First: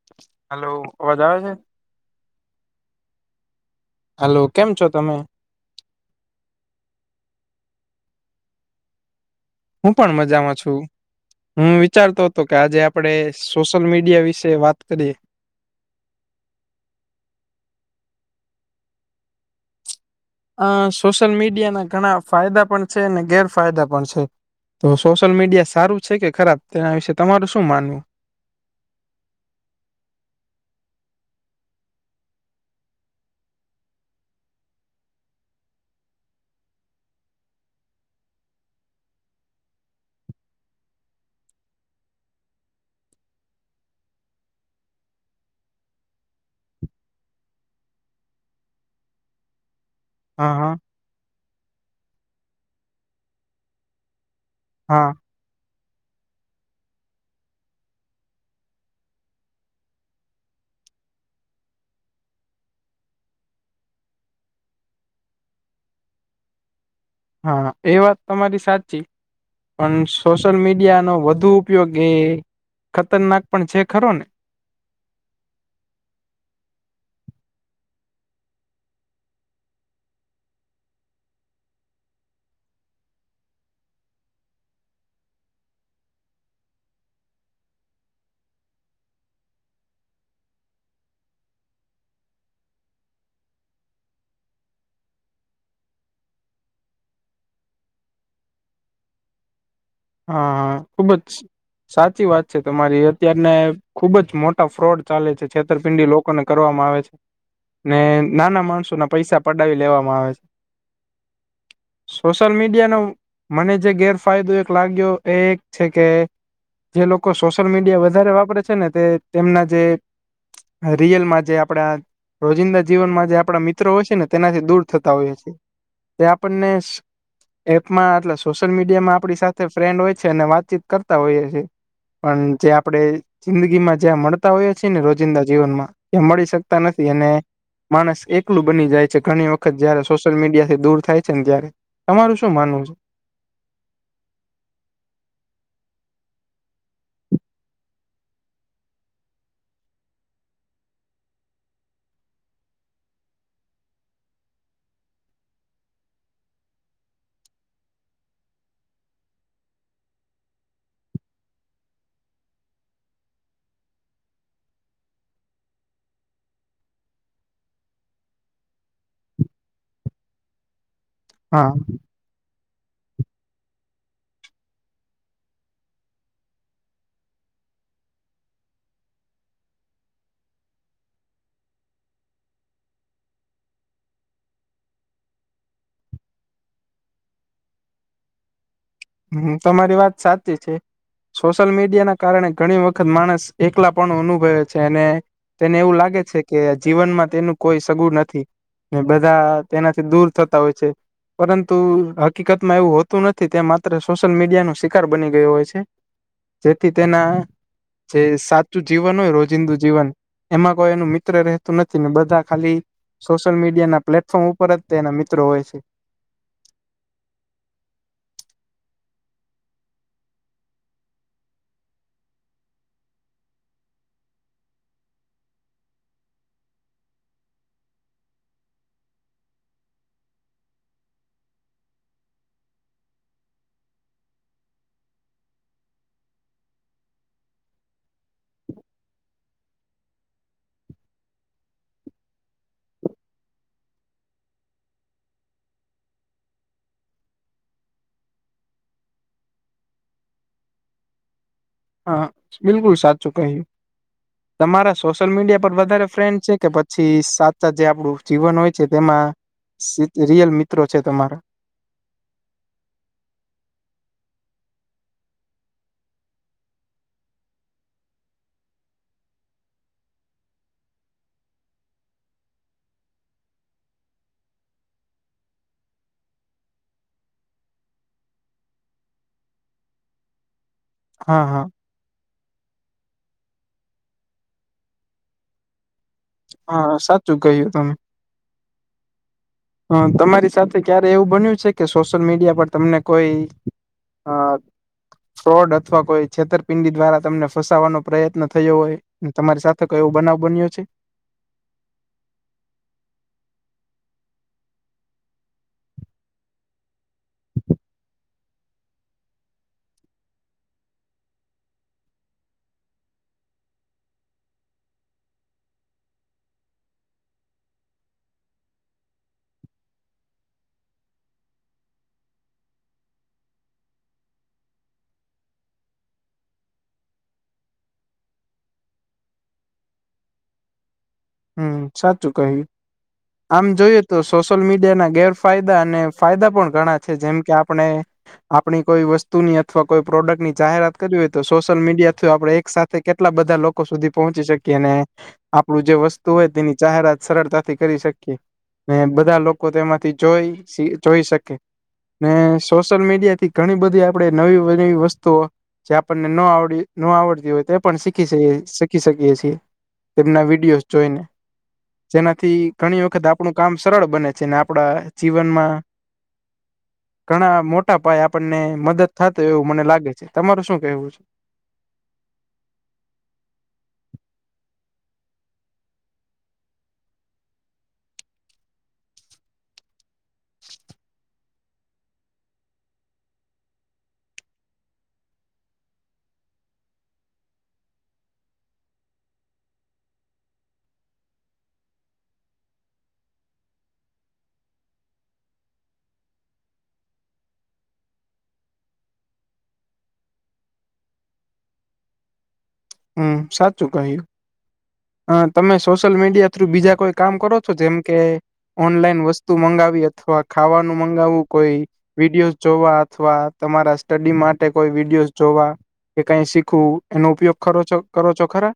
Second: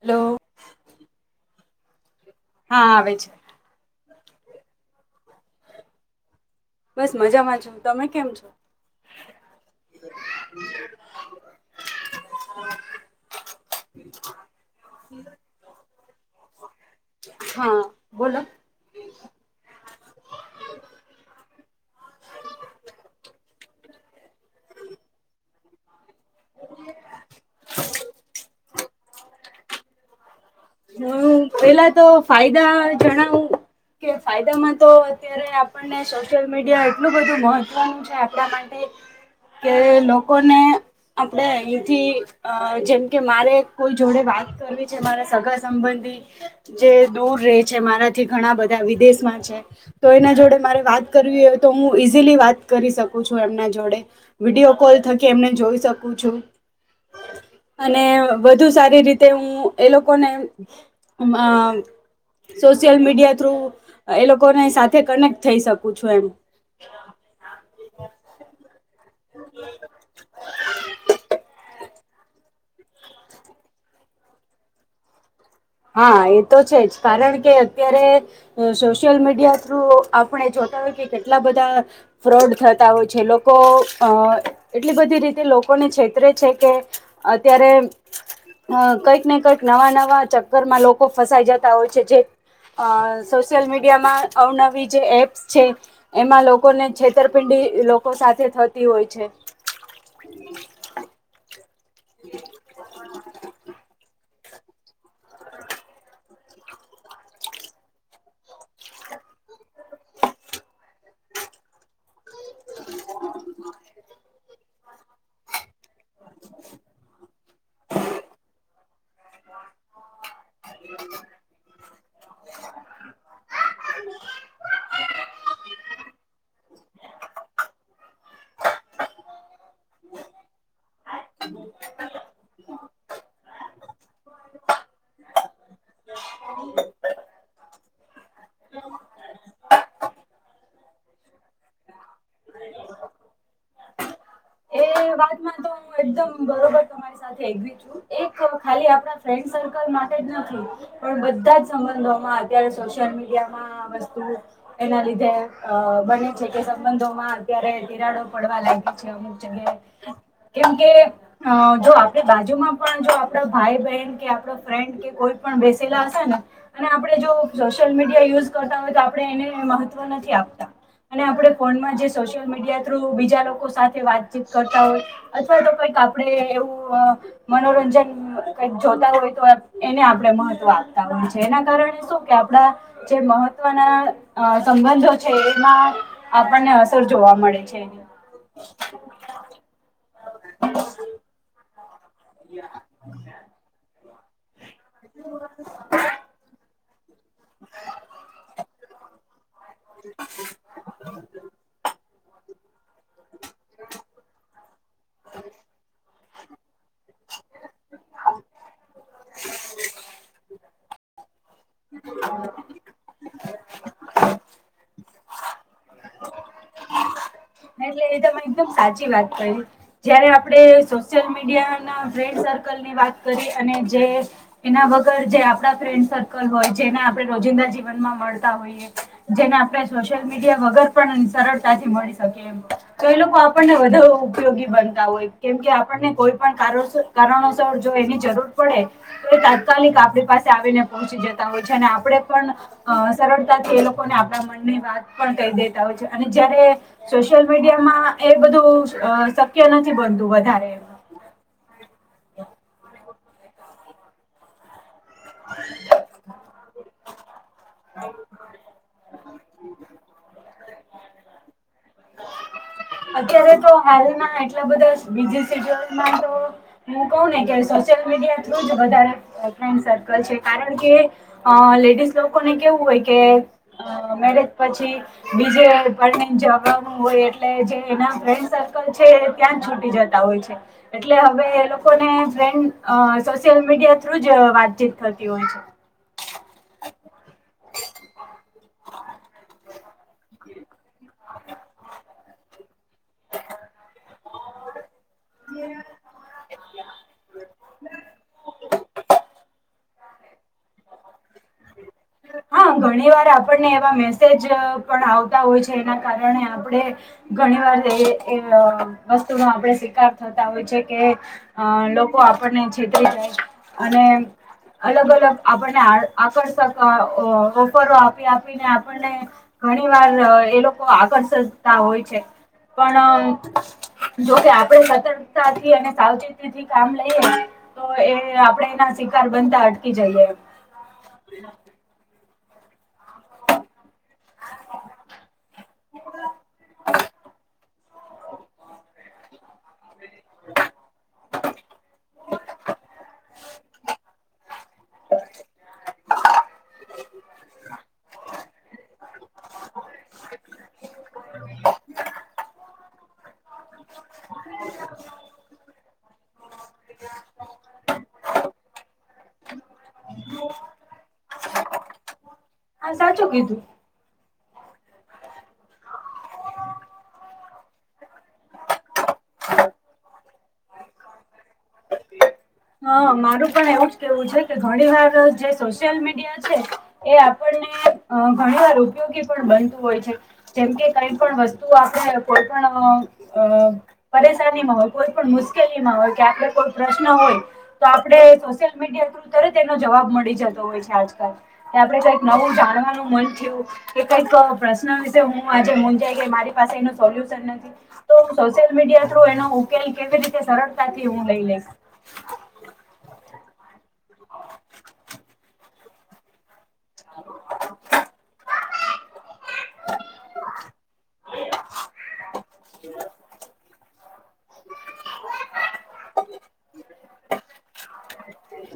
Hello hello અવાજ આવે છે હા આવે છે હેલો કેમ છો તમે બસ મજામાં છો તમે કેમ છો હું પણ મજામાં છું હું વિચારતો હતો કે આજે આપડે સોશિયલ મીડિયા વિશે વાત કરીએ હા બોલો અ સોશિયલ મીડિયાના ઘણા ફાયદા પણ છે અને ગેરફાયદા પણ છે તો સોશિયલ મીડિયા સારું છે કે ખરાબ તેના વિશે તમારું શું માનવું હ પેલા તો ફાયદા જણાવું કે ફાયદામાં તો અત્યારે આપ ને સોશિયલ મીડિયા એટલું બધું મહત્વનું છે આપણા માટે કે લોકોને આપડે અહીંથી અ જેમ કે મારે કોઈ જોડે વાત કરવી છે મારા સગા સંબંધી સંબંધી જે દૂર રે છે મારાથી ઘણા બધા વિદેશમાં છે તો એના હા જોડે હા મારે વાત કરવી હોય તો હું ઈઝીલી વાત કરી શકું છું એમના જોડે વિડીયો કોલ હા થકી એમને જોઈ શકું છું અને વધુ સારી રીતે હું એ લોકોને આ સોશિયલ મીડિયા થ્રુ એ લોકોને સાથે કનેક્ટ થઈ શકું છું એમ હા એ વાત તમારી સાચી પણ સોશિયલ મીડિયા નો વધુ ઉપયોગ એ ખતરનાક પણ છે ખરો ને હા એ તો છે જ કારણ કે અત્યારે સોશિયલ મીડિયા થ્રુ આપણે જોતા હોય કે કેટલા બધા ફ્રોડ થતા હોય છે લોકો અ એટલી બધી રીતે લોકોને છેતરે છે કે અત્યારે કંઈક ને કંઈક નવા નવા ઘરમાં લોકો ફસાઈ જતા હોય છે જે અ સોશિયલ મીડિયામાં અવનવી જે એપ્સ છે એમાં લોકોને છેતરપિંડી લોકો સાથે થતી હોય છે હા હા ખુબ જ સાચી વાત છે તમારી અત્યારને ખુબ જ મોટ ફ્રોડ ચાલે છે છેતરપિંડી લોકોને કરવામાં આવે છે ને નાના માણસો ના પૈસા પડાવી લેવામાં આવે છે સોશિયલ મીડિયાનો મને જે ગેરફાયદો એક લાગ્યો એ એક છે કે જે લોકો સોશિયલ મીડિયા વધારે વાપરે છે ને તે તેમના જે રિયલમાં જે આપડા રોજિંદા જીવનમાં જે આપણા મિત્રો હોય છે ને તેનાથી દૂર થતા હોઈએ છે આપણે એપમાં એટ સોશિયલ મીડિયામાં આપ ફ્રેન્ડ હોય છે અને વાતચીત કરતા હોઈએ છીએ. પણ જે આપડણે જિંદગી માં જ્યાં મળતા હોય છીએ ને રોજિંદા જીવનમાં ત્યાં મળી શકતા નથી. અને માણસ એકલું બની જાય છે ઘણી વખત જયારે સોસ સોસાયલમીડિયા થી દૂર થાય છે ને ત્યારે તમારું શું માનવું છે. એ વાતમાં તો હ એકદમ બરોબર તમારી સાથે એક ખાલી આપણા ફ્રેન્ડ સર્કલ માટે જ નથી. પણ બધા જ સંબંધોમાં અત્યારે સોશિયલ મીડિયામાં આ વસ્તુ એના લીધે અ બને છે કે સંબંધોમાં અત્યારે તિરાડો પડવા લાગે છે અમુ કેમકે જો આપણે બાજુમાં પણ જો આપડા ભાઈ બહેન કે આપ ફ્રેન્ડ કે કોઈ પણ બેસેલા હશે ને અને આપડણે જો સોશિયલ મીડિયા યુઝ કરતા હોય તો આપણે એને મહત્વ નથી આપતા અને આપણે હા ફોનમાં જે સોશિયલ મીડિયા થ્રુ બીજા લોકો સાથે વાત કરતા હોય અથવા તો કઈક આપણે એવું અ મનોરંજન કઈક જોતા હોય તો એને આપણે મહત્વ આપતા હોય છે એના કારણે શું કે આપડા જે મહત્વના સંબંધો છે એમાં આપણને અસર જોવા મળે છે એની હમ્મ તમારી વાત સાચી છે સોશિયલ મીડિયા ના કારણે ઘણી વખત વખત માણસ એકલા પણ અનુભવે છે અને તેને એવું લાગે છે કે જીવનમાં તેનું કોઈ સગું નથી ને બધા તેનાથી દૂર થતા હોય છે. પરંતુ હકીકતમાં એવું હોતું નથી તે માત્ર સોશિયલ મીડિયા નુ શિકાર બની ગયો હોય છે જેથી તેના જે સાચું જીવન હોય રોજિંદુ જીવન એમાં કોઈ એનું મિત્ર રહેતું નથી ને બધા ખાલી સોશિયલ મીડિયા ના પ્લેટફોર્મ ઉપર જ તેના મિત્રો હોય છે. એટલે એ તમે એકદમ સાચી વાત કરી જયારે આપણે સોશિયલ મીડિયા ના ફ્રેન્ડ સર્કલ ની વાત કરી અને જે એના વગર જે આપડા ફ્રેન્ડ સર્કલ હોય જેને આપણે રોજિંદા જીવનમાં મળતા હોઈએ. જેને આપણે સોશિયલ મીડિયા વગર પણ સરળતાથી મળી શકી એમ તો એ લોકો આપણને વધારે ઉપયોગી બનતા હોય કેમ કે આપણને કોઈ પણ કારણસ કારણોસર જો એની જરૂર પડે એ તાત્કાલિક આપણી પાસે આવીને પહોંચી જતા હોય છે અને આપડે પણ અ સરળતાથી એ લોકોને આપડા મનની વાત પણ કહી દેતા હોય છે અને જયારે સોશિયલ મીડમાં એ બધું શક્ય નથી બનતું વધારે હા બિલકુલ સાચું કહ્યું તમારા સોશિયલ મીડિયા પર વધારે ફ્રેન્ડ છે કે પછી સાચ સાાત જે આપડું જીવન હોય છે તેમાં રિયલ મિત્રો છે તમારા અત્યારે તો હાલના એટલા બધા બીજી સિટોયો મા તો હું કહું ને કે સોશિયલ મીડિયા થ્રુ જ વધારે ફ્રેન્ડ સર્કલ છે કારણ કે અ લેડીઝ લોકોને કેવું હોય કે અ મેરેજ પછી બીજે પરણી ને જવાનું હોય એટલે જે એ ફ્રેન્ડ સર્કલ છે ત્યાં જ છૂટી જતા હોય છે એટલે હવે હા હા એ લોકો ફ્રેન્ડ સોશિયલ મીડિયા થ્રુ જ વાતચીત કરતી હોય છે. હા સાચું કહ્યું તમે હ તમારી સાથે ક્યારે એવું બન્યું છે કે સોશિયલ મીડિયા પર તમને કોઈ અ ફ્રોડ અથવા કોઈ છેતર પિંડી દ્વારા તમને ફસાવવાનો પ્રયત્ન થયો હોય ને તમારી સાથે કયોો બનાવ બન્યો છે. હા ઘણી વાર આપણને એવા મેસેજ પણ આવતા હોય છે એના કારણે આપણે ઘણી વાર એ વસ્તુમાં આપણે શિકાર થતા હોય છે કે અ લોકો આપણને જીતી જાય અને અલગ અલગ આપણને આ આકર્ષક ઓફરો આપી આપીને આપણને ઘણી વાર એ લોકો આકર્ષતા હોય છે પણ જોકે આપણે સતર્કતા અને સાવચેતી કામ લઈએ તો એ આપણેે એના શિકાર બનતા અટકી જઈએ બ [unintelligible] હમ સાચું કહ્યું. આમ જોયું તો સોશિયલ મીડિયા ના ગેરફાયદા અને ફાયદા પણ ઘણા છે જેમ કે આપણે આપણી કોઈ વસ્તુની અથવા કોઈ પ્રોડક્ટ ની જાહેરાત કરવી હોય તો સોશિયલ મીડિયા થ્રુ આપડણે એક સાથે કેલા એટલા બધા લોકો સુધી પહોંચી શકીને આપડું જે વસ્તુ હોય તેની જાહેરાત સરળતાથી કરી શકીએ ને બધા લોકો તેમાંથી જોઈ જોઈ શકે, ને સોશિયલ મીડિયા થી ઘણી બધી આપણે નવીવી વસ્તુઓ. જે આપણને નો આવડી નો આવડતી હોય તે પણ શીખી શીખી શકીએ છીએ. તેમના વિડીયોજ જોઈને જેનાથી હા ઘણી વખત સાચું આપણું કીધું કામ સરળ બને છે ને આપડા જીવનમાં ઘણા મોટા પાયે આપણને મદદ થાતો એવું મને લાગે છે તમારું શું કેવું છે હા મારું પણ એવું જ કેવું છે કે ઘણી વાર જે સોશિયલ મીડિયા છે એ આપણને ઘણી વાર ઉપયોગી પણ બનતું હોય છે જેમ કે કઈ પણ વસ તું આપણે કોઈ પણ અહ અહ પરેશાની માં હોય કોઈ પણ મુશ્કેલીમાં હોય કે આપડો કોઈ પ્રશ્ન હોય તો આપડે સોશિયલ મીડિયા થ્રુ તરત એનો જવાબ મળી જતો હોય છે આજકાલ તે આપડે કઈક નવું જાણવાનું મન થયું કે કઈક પ્રશ્ન વિશે હું આજે મુંજાઈ ગઈ મારી પાસે એનું સોલ્યુશન નથી તો સોશિયલ મીડિયા થ્રુ એનો ઉકેલ કેવી રીતે સરળતાથી હું લઈ લેશ હમ્મ સાચું કહ્યું અ તમે સોશિયલ મીડિયા થ્રુ બીજા કોઈ કામ કરો છો જેમ કે ઓનલાઈન વસ તુ મગાવ અથવા ખાવાનું મગાવવું કોઈ વિડીયો જોવા અથવા તમારા સ્ટડી માટે કોઈ વિડીયોઝ જોવા કે કઈ શીખવું એનો ઉપયોગ કરો છો કરો છો ખરા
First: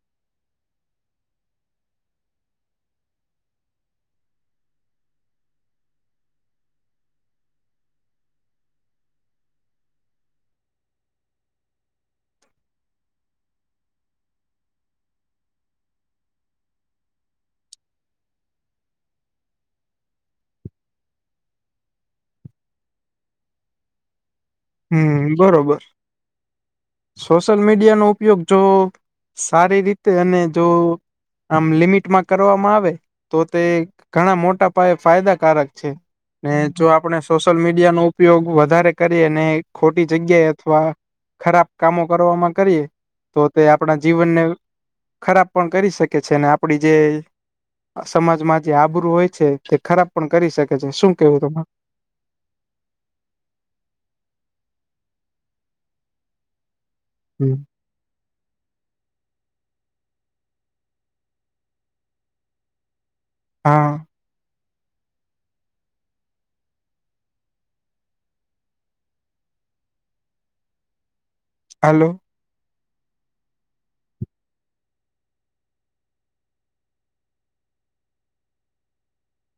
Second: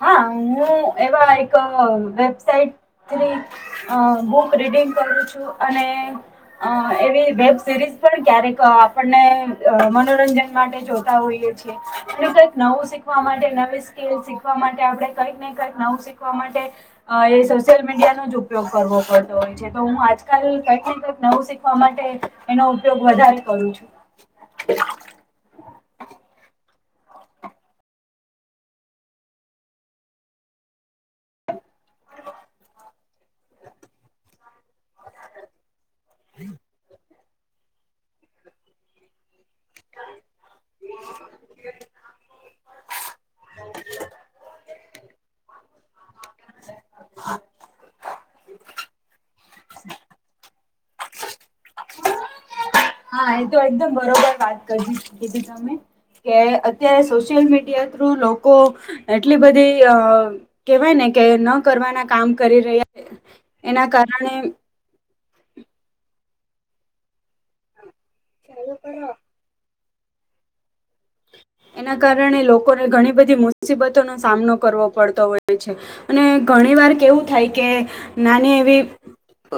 હા હું એવા એક વેબસાાઈટ થ્રી અ બુક રીડિંગ કરું છું અને અ એવી વેબ સિરીઝ પણ ક્યારેક આપણને અહ મનોરંજન માટે જોતા હોઈએ છે અને કંઈક નવું શીખવા માટે નવી સ્કીલ શીખવા માટે આપડે કંઈક ને કંઈક નવું શીખવા માટે અહ એ સોશિયલ મીડિયાનો જ ઉપયોગ કરવો પડતો હોય છે તો હું આજકાલ કંઈક ને કંઈક નવું શીખવા માટે એનો ઉપયોગ વધારે કરું છું. હમ બરોબર. સોશિયલ મીડિયાનો ઉપયોગ જો સારી રીતે અને જો આમ લિમિટમાં કરવામાં આવે તો તે ઘણા મોટા પાયે ફાયદાકારક છે ને જો આપણે સોશયલ મીડિયા નો ઉપયોગ વધારે કરીએ ને ખોટી જગ્યાએ અથવા ખરાબ કામો કરવામાં કરીએ તો તે આપણા જીવનને. ખરાબ પણ કરી શકે છે અને આપડી જે સમાજમાં જે આબરૂું હોય છે તે ખરાબ પણ કરી શકે છે શું કેવું એમાં? હા એ તો એકદમ બરોબર વાત કરી કીધી તમે કે અત્યારે સોશ્યિલ સોશિયલ તમારું? મીડિયા થ્રુવ લોકો એટલી બધી અ કેવાય ને કે ન કરવાના કામ કરી રહ્યા એના હા કારણે [unintelligible] એના હાલો. કારણે લોકોને ઘણી બધી મુસીબતોનો સામનો કરવો પડતો હોય છે. અને ઘણી વાર કેવું થાય કે નાની એવી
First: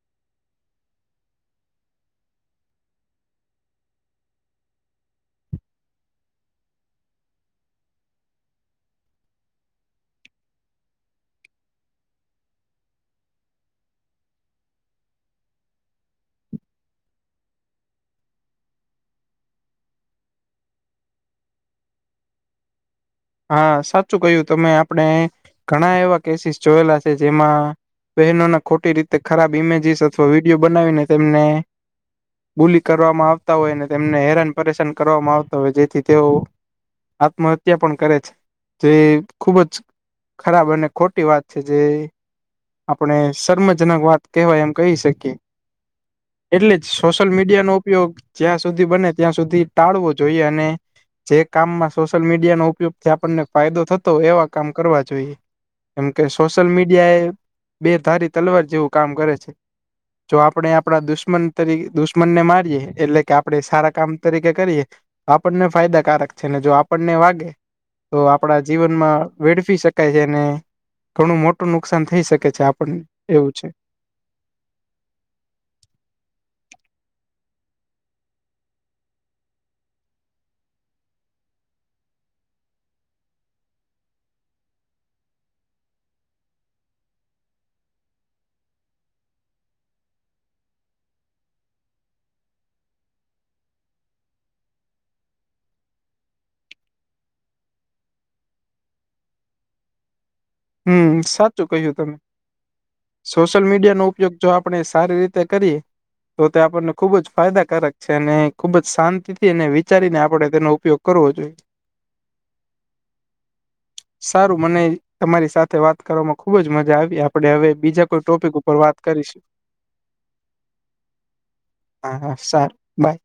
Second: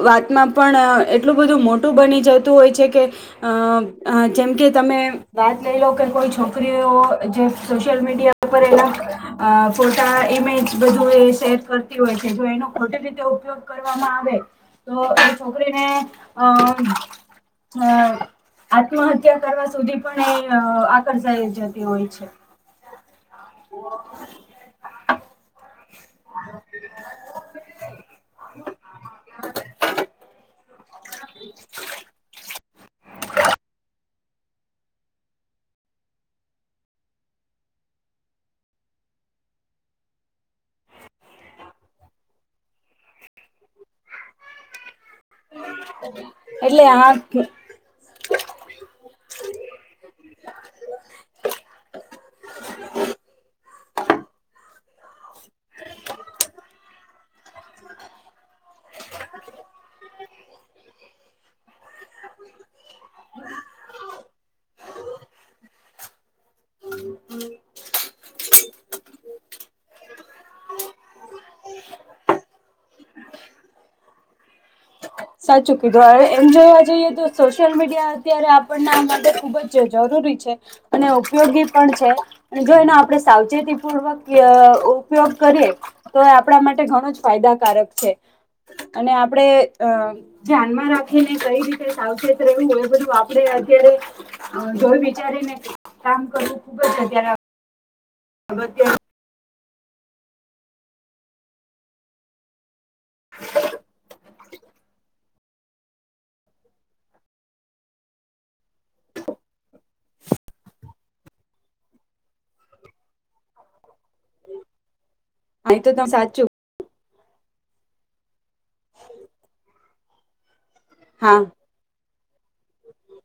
વાતમાં પણ એટલું બધું મોટું બની જતું હોય છે કે અ જેમ કે તમે વાત લઈ લો કે કોઈ ફ જે સોશિલ મીડિયા પર બધે અ ફોટા એમેજ બધું એ સેર કરતી હોય છે જો એનો ખોટી રીતે ઉપયોગ. વામાં આવે તો એ છોકરીને અ. અ આત્મહત્યા કરવા સુધી પણ એ આકર્ષ. લઈ જતી હોય છે. હા સાચું કહ્યું તમે આપણે ઘણા એવા કેસીસ જોયેલા છે જેમાં. બહેનોને ખોટી રીતે ખરાબ ઇમેજીિસ અથવા વિડિયો બનાવીને તેમને બોલી કરવામાં આવતા હોય ને તેમને હેરાન પરેશાન કરવામાં આવતા હોય જેથી તેઓ. આત્મહત્યા પણ. કરે છે જે ખુબ જ ખરાબ અને ખોટી વાત છે જે. આપણે શર્મજનક વાત કહેવાય એમ કહી શકીએ. એટલે જ સોશિયલ મીડિયાનો ઉપયોગ. જ્યાં સુધી બને ત્યાં સુધી ટાળવો જોઈએ અને. જે કામમાં સોશિયલ મીડિયાનો ઉપયોગ થી આપણને ફાયદો થતો એવા કામ કરવા જોઈએ. કેમ કે સોશિયલ મીડિયા એ. બે ધારી તલવાર જેવું કામ કરે છે. જો આપણે આપણા દુશ્મન તરી દુશ્મનને મારીએે એટલે કે આપડણે સારા કામ તરીકે કરીએ. આપણને ફાયદાકારક છે ને જો આપણને વાગે. તો આપણા જીવનમાં વેડફી શકાય છે અનેને. ઘણું મોટું નુકસાન થઈ શકે છે આપણને એવું છે. સાચું કીધું હવે એમ જોવા જઈએ તો સોશયલ મીડિયા અત્યારે આપણને આ માટે ખુબ જ જરૂરી છે. અને ઉપયોગી પણ છે. જો એને આપડણે સાવચેતી પૂર્વક ઉપયોગ કરીએ. તો એ આપણા માટે ઘણો જ ફાયદાકારક છે અને આપડે. અ ધ્યાનમાં રાખીને કઈ રીતે સાવચેત રહેવું હોય એ બધું આપડે અત્યારે. જોય વિચારી ને કામ કરવું ખુબ જ હ્યારે. અધ્યા. હમ સાચું કહ્યું તમે. સોશિયલ મીડિયા નો ઉપયોગ જો આપણે સારી રીતે કરી. તો તે આપણને ખુબ જ ફાયદાકારક છે અને ખુબ જ શાંતિ થી અને વિચારીને આપણે તેનો ઉપયોગ. કરવો જોઈએ સારું મને. તમારી હા એ સાથે તો વાત તમે કરવામાં સાચું ખુબ જ મજા આવી આપણે હવે બીજા કોઈ ટોપિક ઉપર વાત કરીશું. હા. હા સરાર બાય.